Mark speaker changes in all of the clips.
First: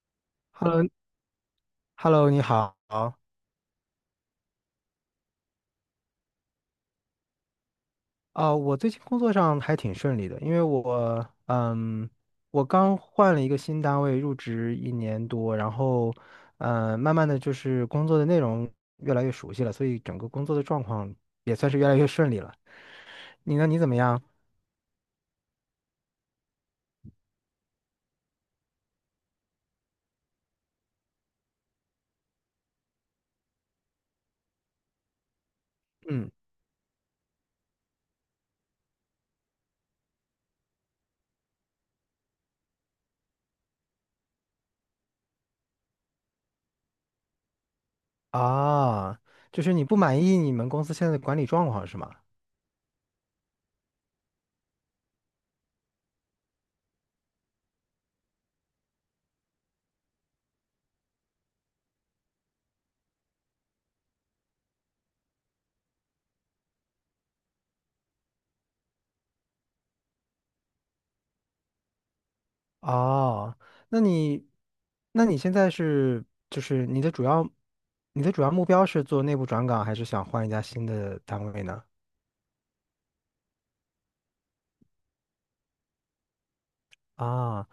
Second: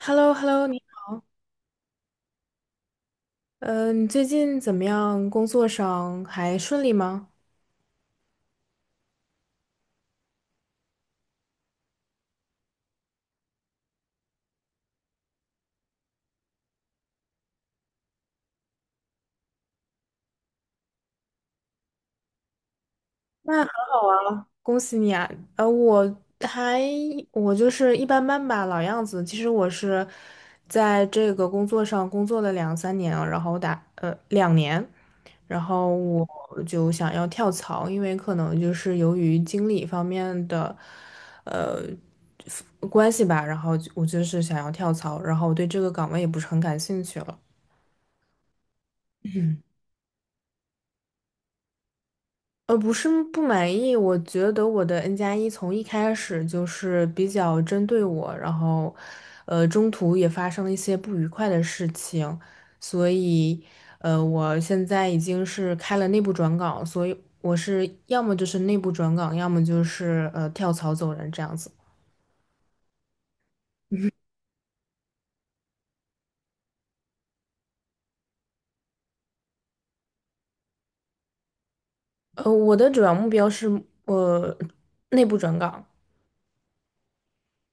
Speaker 1: h e l l o h e l l o
Speaker 2: Hello，Hello，你好。
Speaker 1: 你最近怎么样？工作上还顺利吗？
Speaker 2: 啊、我最近工作上还挺顺利的，因为我刚换了一个新单位，入职一年多，然后，慢慢的就是工作的内容越来越熟悉了，所以整个工作的状况也算是越来越顺利了。你
Speaker 1: 那很
Speaker 2: 呢？你怎么
Speaker 1: 好
Speaker 2: 样？
Speaker 1: 啊，恭喜你啊！呃，我还我就是一般般吧，老样子。其实我是在这个工作上工作了两三年啊，然后打2年，然后我
Speaker 2: 嗯，
Speaker 1: 就想要跳槽，因为可能就是由于经理方面的呃关系吧，然后我就是想要跳槽，然后我对这个岗位也不是很感兴趣了。
Speaker 2: 啊，
Speaker 1: 嗯。
Speaker 2: 就是你不满意你们公司现在的管理状况是吗？
Speaker 1: 不是不满意，我觉得我的 N+1从一开始就是比较针对我，然后，中途也发生了一些不愉快的事情，所以，我现在已经是开了内部转岗，所以我是要么就是内部转岗，要么就是跳槽走人这样子。
Speaker 2: 哦，那你，那你现在是就是你的主要，你的主要目标是做内部转岗，还是想换一家新的单位呢？
Speaker 1: 我的主要目标是呃内部转岗。
Speaker 2: 啊，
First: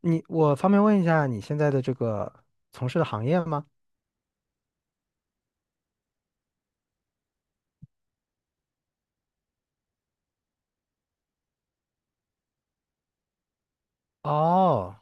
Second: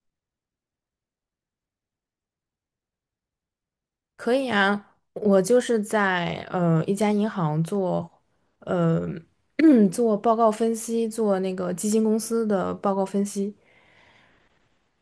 Speaker 2: 我方便问一下你现在的这个从事的行业吗？
Speaker 1: 可以啊，我就是在一家银行做，呃 做报告分析，做那个基金公司的报告分析。
Speaker 2: 哦，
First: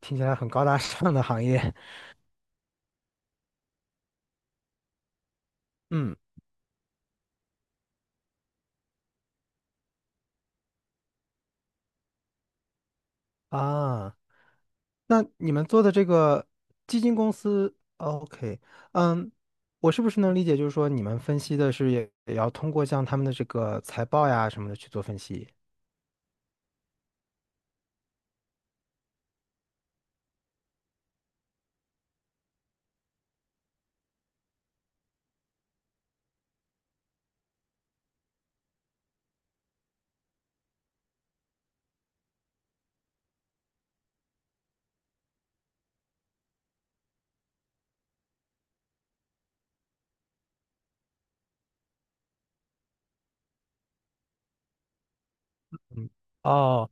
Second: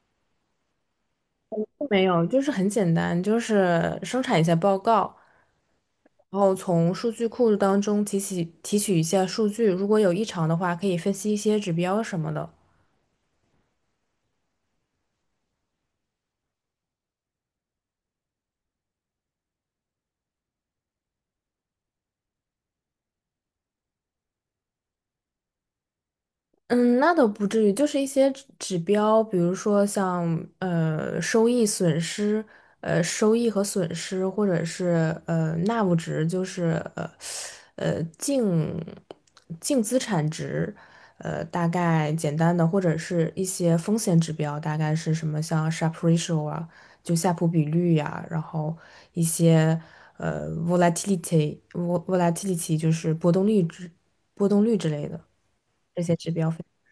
Speaker 2: 听起来很高大上的行业。
Speaker 1: 没有，就是很简单，就是生产一下报告，
Speaker 2: 嗯
Speaker 1: 然后从数据库当中提取一下数据，如果有异常的话，可以分析一些指标什么的。
Speaker 2: 啊，那你们做的这个基金公司哦，OK，嗯，我是不是能理解，就是说你们分析的是也要通过像他们的这个财报呀什么的去做分析？
Speaker 1: 嗯，那倒不至于，就是一些指标，比如说像收益、损失，收益和损失，或者是纳物值，就是呃呃净净资产值，大概简单的，或者是一些风险指标，大概是什么像 Sharpe ratio 啊，就夏普比率呀、然后一些volatility volatility 就是波动率之类的这
Speaker 2: 嗯，
Speaker 1: 些指标。
Speaker 2: 哦，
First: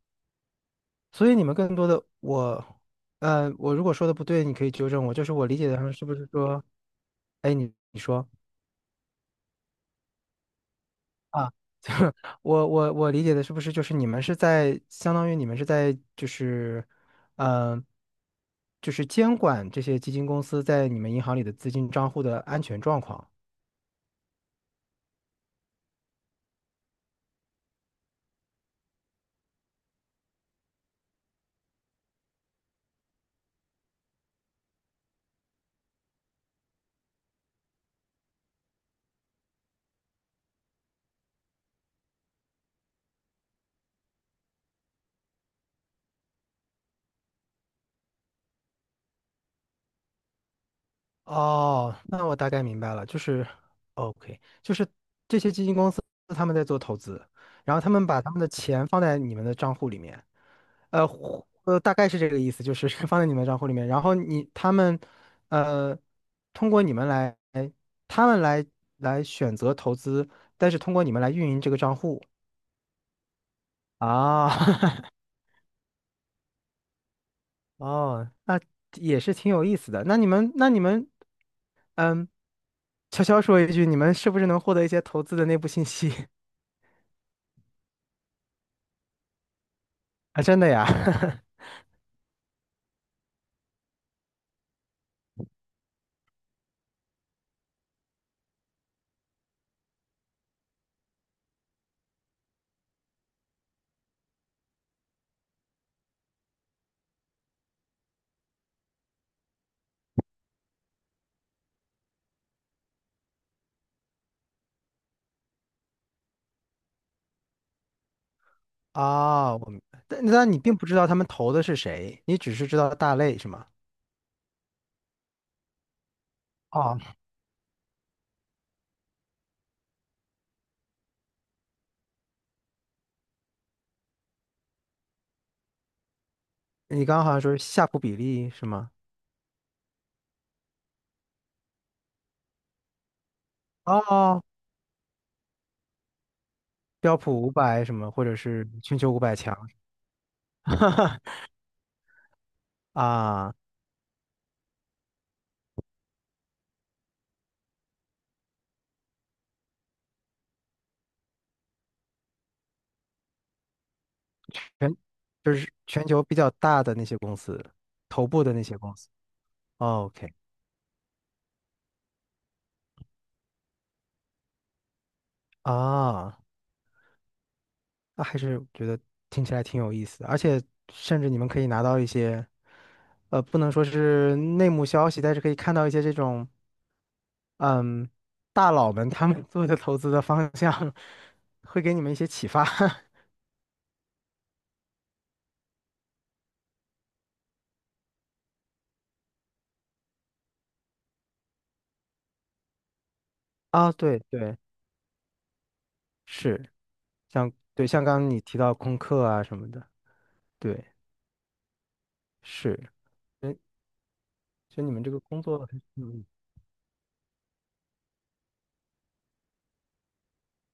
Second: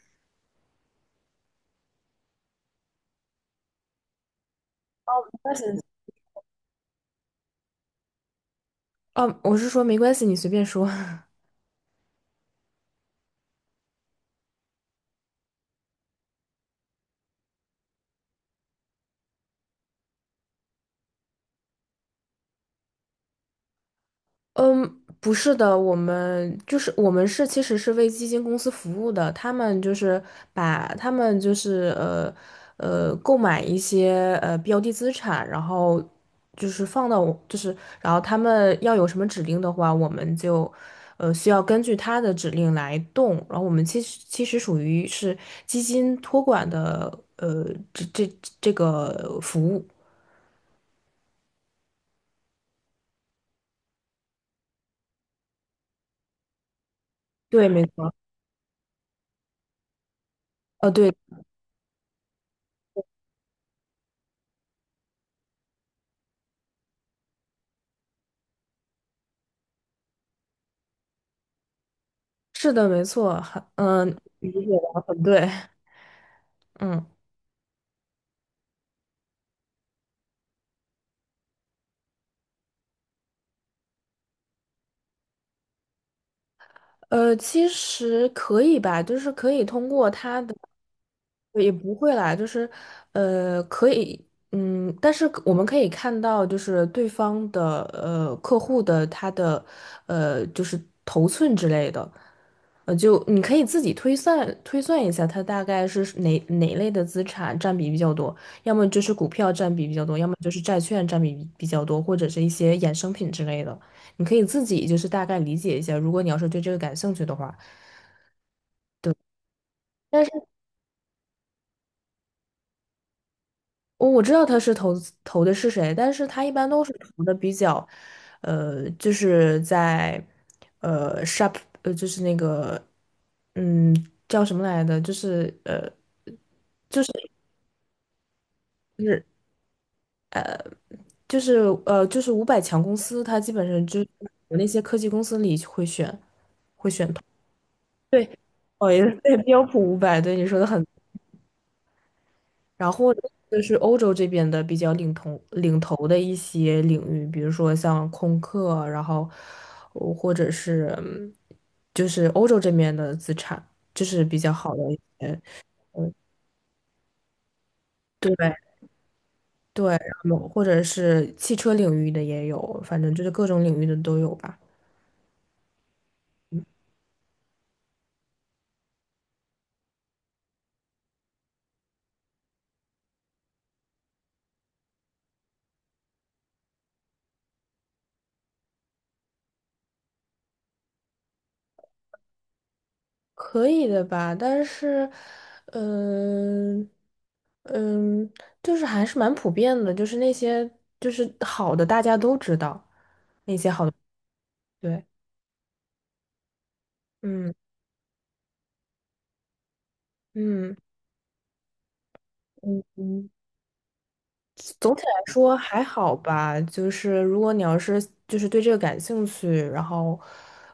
Speaker 2: 所以你们更多的我，呃，我如果说的不对，你可以纠正我。就是我
Speaker 1: 关
Speaker 2: 理
Speaker 1: 系，
Speaker 2: 解的上是不是说，哎，你说
Speaker 1: 嗯，我是说没关系，你随便说。
Speaker 2: 啊，就是我理解的是不是就是你们是在相当于你们是在嗯，就是监管这些基金公司在你们银行里的资金账户的安全状况。
Speaker 1: 嗯，不是的，我们是其实是为基金公司服务的，他们就是把他们就是购买一些标的资产，然后就是放到我就是然后他们要有什么指令的话，我们就需要根据他的指令来动，然后我们其实属于是基金托管的呃这个服务。
Speaker 2: 哦，那我大概明白了，就是哦，OK，就是这些他们在做投资，
Speaker 1: 对，
Speaker 2: 然后
Speaker 1: 没
Speaker 2: 他们
Speaker 1: 错。
Speaker 2: 把他们的钱放在你们的账户里面。
Speaker 1: 哦呃
Speaker 2: 呃
Speaker 1: 对，
Speaker 2: 大概是这个意思，就是 放在你们的账户里面，然后他们，呃，通过你们来，他们来来选择投资，但是通过你们来运营这个账户
Speaker 1: 是的，没错。
Speaker 2: 啊，
Speaker 1: 理解的 很对。嗯，
Speaker 2: 哦，那也是挺有意思的。那你们，嗯，悄悄说一句，你们是不是能获得一些投资的内部信息
Speaker 1: 其实可以吧，就是可以通过 它
Speaker 2: 啊？
Speaker 1: 的，
Speaker 2: 真的呀？
Speaker 1: 也不会啦，就是，可以。嗯，但是我们可以看到，就是对方的，客户的他的，就是头寸之类的，就你可以自己推算推算一下，它大概是哪类的资产占比比较多，要么就是股票占比比较多，要么就是债券占比比较多，或者是一些衍生品之类的。你可以自己就是大概理解一下，如果你要是对这个感兴趣的话。
Speaker 2: 啊，我明白
Speaker 1: 但
Speaker 2: 但
Speaker 1: 是
Speaker 2: 但你并不知道他们投的是谁，你只是知道大类是吗？
Speaker 1: 我知道他是投的是谁，但是他一般都是
Speaker 2: 哦，
Speaker 1: 投的比较，就是在sharp 就是那个嗯叫什么来的，就是
Speaker 2: 你刚刚好像说是夏普比例是吗？
Speaker 1: 就是就是就是五百强公司，他基本上就是
Speaker 2: 哦，
Speaker 1: 那些科技公司里会选。
Speaker 2: 标普500什么，或
Speaker 1: 对，
Speaker 2: 者是
Speaker 1: 哦，
Speaker 2: 全
Speaker 1: 也
Speaker 2: 球五百
Speaker 1: 对，
Speaker 2: 强，
Speaker 1: 标普500，对你说的很。 然后
Speaker 2: 啊，
Speaker 1: 就是欧洲这边的比较领头的一些领域，比如说像空客，然后或者是就是欧洲这边的资产，就是比较好的
Speaker 2: 全
Speaker 1: 一些。
Speaker 2: 就是全
Speaker 1: 嗯，
Speaker 2: 球比较大的那些公司，头
Speaker 1: 对，
Speaker 2: 部的那些公司。
Speaker 1: 对，
Speaker 2: 哦 OK，
Speaker 1: 然后或者是汽车领域的也有，反正就是各种领域的都有吧。
Speaker 2: 啊，那还是觉得听起来挺有意思的，而且甚至你们可以拿到一些，不能说是内幕消息，但是可以看到一些这种，嗯，大佬们他们 做的投资的方向，会给你们一些启发。
Speaker 1: 可以的吧，但是，嗯、嗯，就是还是蛮普遍的，就是那些就是好的大家都知道。
Speaker 2: 啊，对对，
Speaker 1: 对，
Speaker 2: 是。像
Speaker 1: 嗯
Speaker 2: 对，像刚刚你提到空客啊什么的，
Speaker 1: 嗯。
Speaker 2: 对，
Speaker 1: 嗯
Speaker 2: 是，
Speaker 1: 嗯，
Speaker 2: 嗯，就你
Speaker 1: 总体
Speaker 2: 们这个
Speaker 1: 来
Speaker 2: 工
Speaker 1: 说
Speaker 2: 作还是
Speaker 1: 还好吧。就是如果你要是就是对这个感兴趣，然后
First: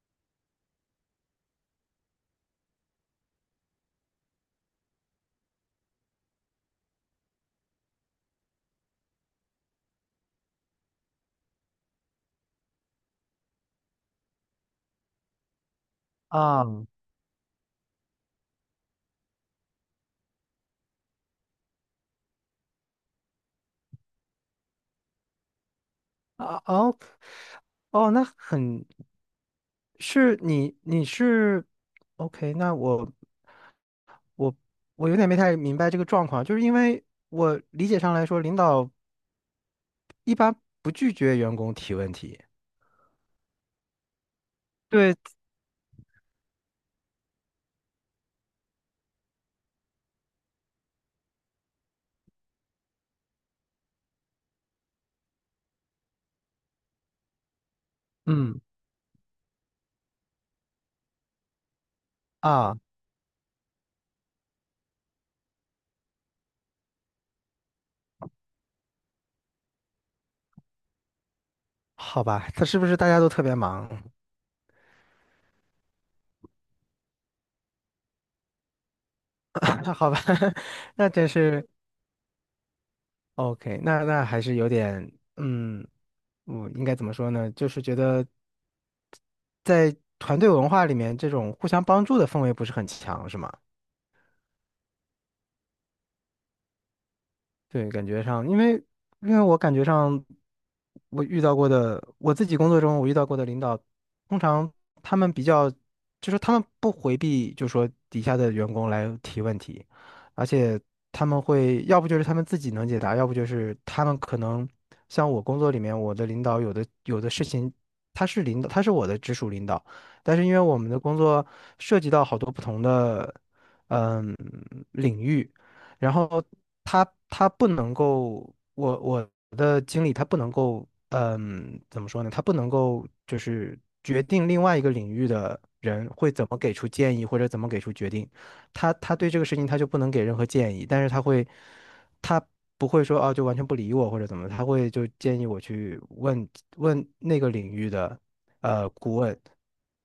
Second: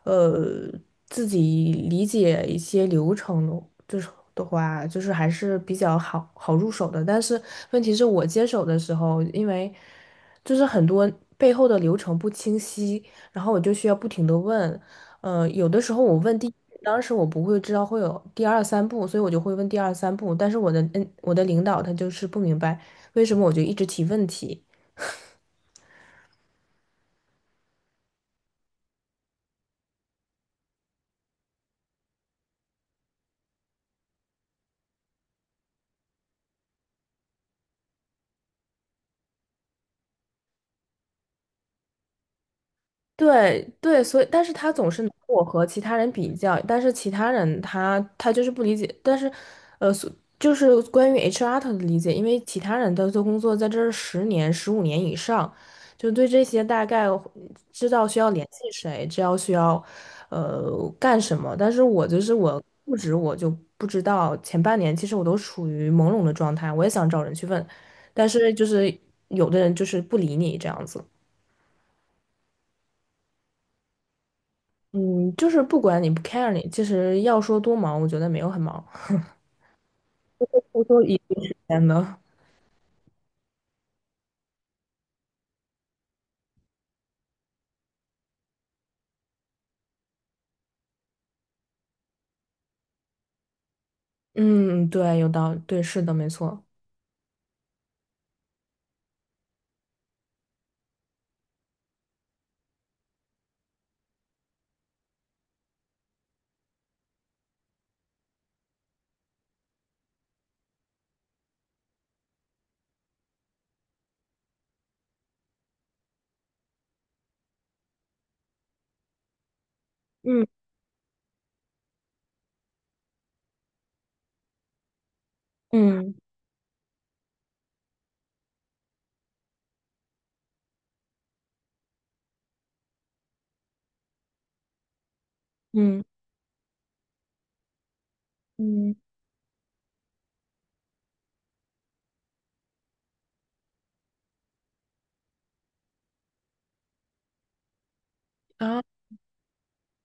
Speaker 1: 呃自己理解一些流程的，就是的话，就是还是比较好好入手的。但是问题是我接手的时候，因为就是很多背后的流程不清晰，然后我就需要不停的问。有的时候我问第一
Speaker 2: 啊
Speaker 1: 当时我不会知道会有第二三步，所以我就会问第二三步。但是我的领导他就是不明白，为什么我就一直提问题？
Speaker 2: 啊哦哦，那很是你你是 OK，那我我有点没太明白这个状况，就是因为我理解上来说，领导一般不拒绝员工提问题。
Speaker 1: 对，对，所以但是他总是拿
Speaker 2: 对，
Speaker 1: 我和其他人比较，但是其他人他就是不理解。但是，呃，所就是关于 HR 他的理解，因为其他人的做工作在这儿10年、15年以上，就对这些大概知道需要联
Speaker 2: 嗯
Speaker 1: 系谁，知道需要干什么，但是我就是我
Speaker 2: 啊，
Speaker 1: 入职我就不知道，前半年其实我都处于朦胧的状态，我也想找人去问，但是就是有的人就是不理你这样子。
Speaker 2: 好吧，他是不是大家都特别忙？
Speaker 1: 嗯，就是不管你不 care 你，其实要说多忙，我觉得没有很忙，
Speaker 2: 那好吧，
Speaker 1: 我说
Speaker 2: 那
Speaker 1: 一
Speaker 2: 真
Speaker 1: 定时
Speaker 2: 是。
Speaker 1: 间的。
Speaker 2: OK，那还是有点，我应该怎么说呢？就是觉得在团队文化里面，这种互相帮助的氛围不是很强，是吗？
Speaker 1: 嗯，对，有道理，对，是的，没错。
Speaker 2: 对，感觉上，因为我感觉上，我遇到过的，我自己工作中我遇到过的领导，通常他们比较，就是他们不回避，就说底下的员工来提问题，而且他们会，要不就是他们自己能解答，要不就是他们可能像我工作里面，我的领导有的事情，他是领导，他是我的直属领导，但
Speaker 1: 嗯
Speaker 2: 是因为我们的工作涉及到好多不同的嗯领域。
Speaker 1: 嗯
Speaker 2: 然后他不能够，我的经理他不能够，怎么说呢？他不能够就是决定另外一个领域的
Speaker 1: 嗯
Speaker 2: 人会怎么给出建议或者怎么给出决定，他
Speaker 1: 嗯
Speaker 2: 他对这个事情他就不能给任何建议，但是他会，他不会说哦就完全不理我或者怎么，他会就建议我去问问那个领域的
Speaker 1: 啊，
Speaker 2: 顾问，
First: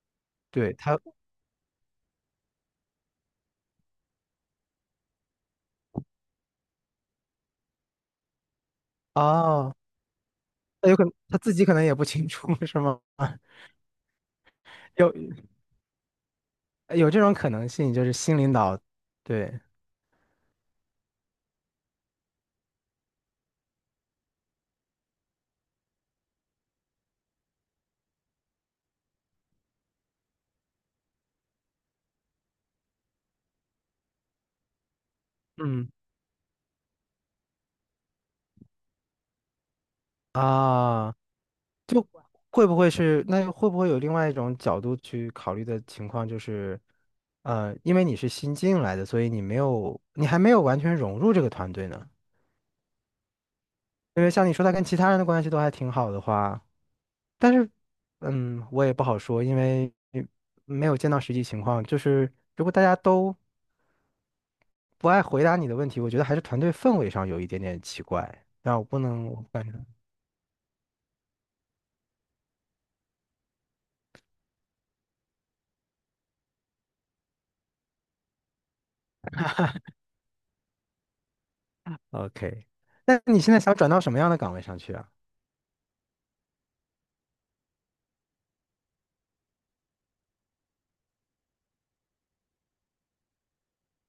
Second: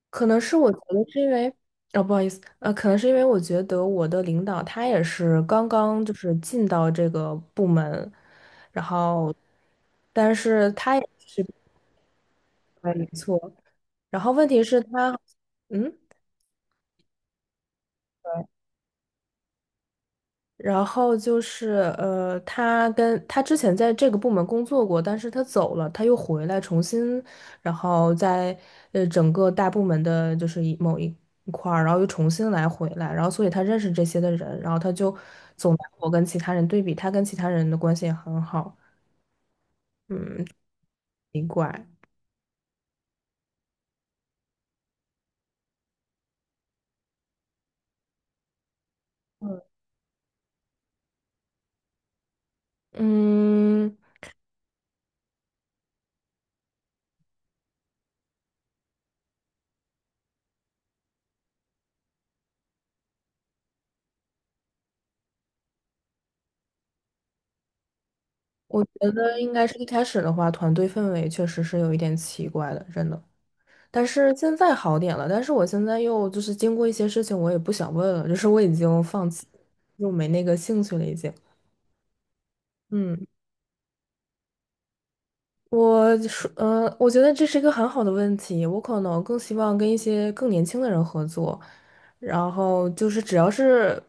Speaker 1: 可能是我
Speaker 2: 对
Speaker 1: 觉
Speaker 2: 他
Speaker 1: 得是因为，哦，不好意思，可能是因为我觉得我的领导他也是刚刚就是进到这个部门，然后，
Speaker 2: 哦，
Speaker 1: 但是
Speaker 2: 那
Speaker 1: 他
Speaker 2: 有
Speaker 1: 也。
Speaker 2: 可能他自己可能也不清楚 是
Speaker 1: 对，
Speaker 2: 吗？
Speaker 1: 没 错。然后问题是他，
Speaker 2: 有
Speaker 1: 嗯。
Speaker 2: 有这种可能性，就是新领导，对，
Speaker 1: 然后就是他之前在这个部门工作过，但是他走了，他又回来重新，然后在整个大部门的就是某一块儿，然后又重新回来，然后所以他认识这些的人，然后他就总拿
Speaker 2: 嗯，
Speaker 1: 我跟其他人对比，他跟其他人的关系也很好。嗯，
Speaker 2: 啊，
Speaker 1: 奇怪。
Speaker 2: 会不会是，那会不会有另外一种角度去考虑的情况，就是，因为你是新进来的，所以你还没有完全融入这个团队呢。
Speaker 1: 嗯，
Speaker 2: 因为像你说，他跟其他人的关系都还挺好的话，但是，我也不好说，因为没有见到实际情况。就是如果大家都不爱回答你的问题，我觉得还是团队氛围上有一点点奇怪。但
Speaker 1: 我
Speaker 2: 我不
Speaker 1: 觉
Speaker 2: 能，我
Speaker 1: 得
Speaker 2: 不
Speaker 1: 应
Speaker 2: 敢。
Speaker 1: 该是一开始的话，团队氛围确实是有一点奇怪的，真的。但是现在好点了，但是我现在又就是经过一些事情，我也不想问了，就是我已经放弃，又没那个兴趣了，已经。
Speaker 2: OK，那
Speaker 1: 嗯。
Speaker 2: 你现在想转到什么样的岗位上去啊？
Speaker 1: 我说，我觉得这是一个很好的问题。我可能更希望跟一些更年轻的人合作，然后就是只要是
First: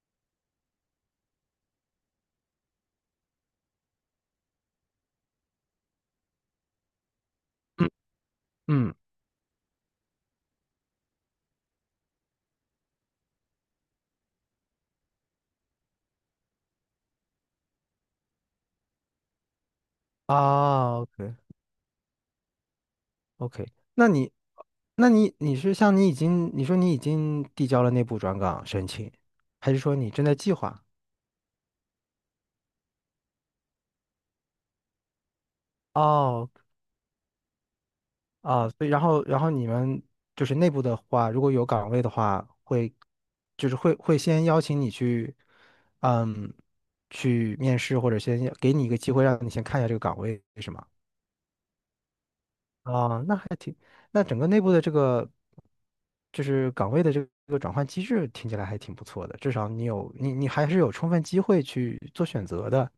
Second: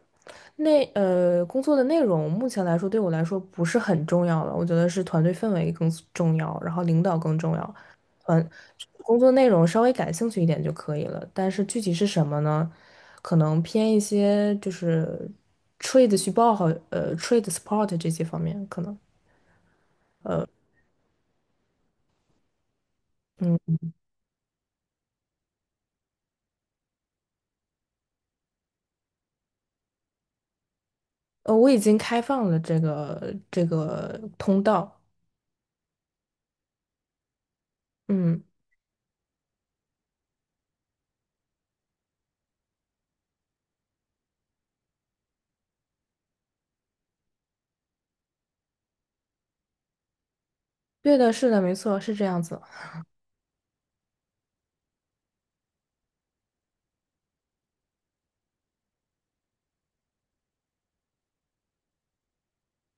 Speaker 1: 工作的内容，目前来说对我来说不是很重要了。我觉得是团队氛围更重要，然后领导更重要。
Speaker 2: 嗯
Speaker 1: 团
Speaker 2: 嗯，
Speaker 1: 工作内容稍微感兴趣一点就可以了，但是具体是什么呢？可能偏一些就是 trade 去报好，trade support 这些方面可能。
Speaker 2: 啊，OK OK，那你，那你你是像你已经你说你已经递交了内部转岗申请，还是说你正在计划？
Speaker 1: 我已经开放了这个通道。
Speaker 2: 哦
Speaker 1: 嗯，
Speaker 2: 啊，所以然后你们就是内部的话，如果有岗位的话，会就是会会先邀请你去，嗯，去面试或者先给你一个机会，让你先看一下这个岗位，是吗？
Speaker 1: 对的，是的，没错，是这样子。
Speaker 2: 啊，那还挺，那整个内部的这个就是岗位的这个转换机制，听起来还挺不错的。至少你还是有充分机会去做选择的。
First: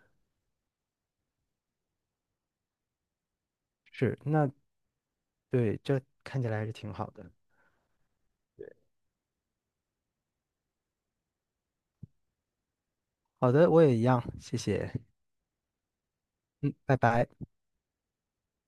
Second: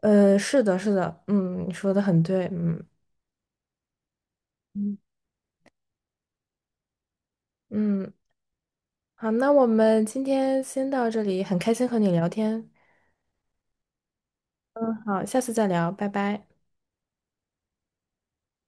Speaker 1: 是的，是的，嗯，你说的很对。嗯
Speaker 2: 是，那
Speaker 1: 嗯
Speaker 2: 对，这看起来还是挺好的。
Speaker 1: 嗯，好，那我们今天先到这里，很开心和你聊天。
Speaker 2: 好的，我也一样，谢谢。
Speaker 1: 嗯，好，下次再聊，拜拜。
Speaker 2: 嗯，拜拜。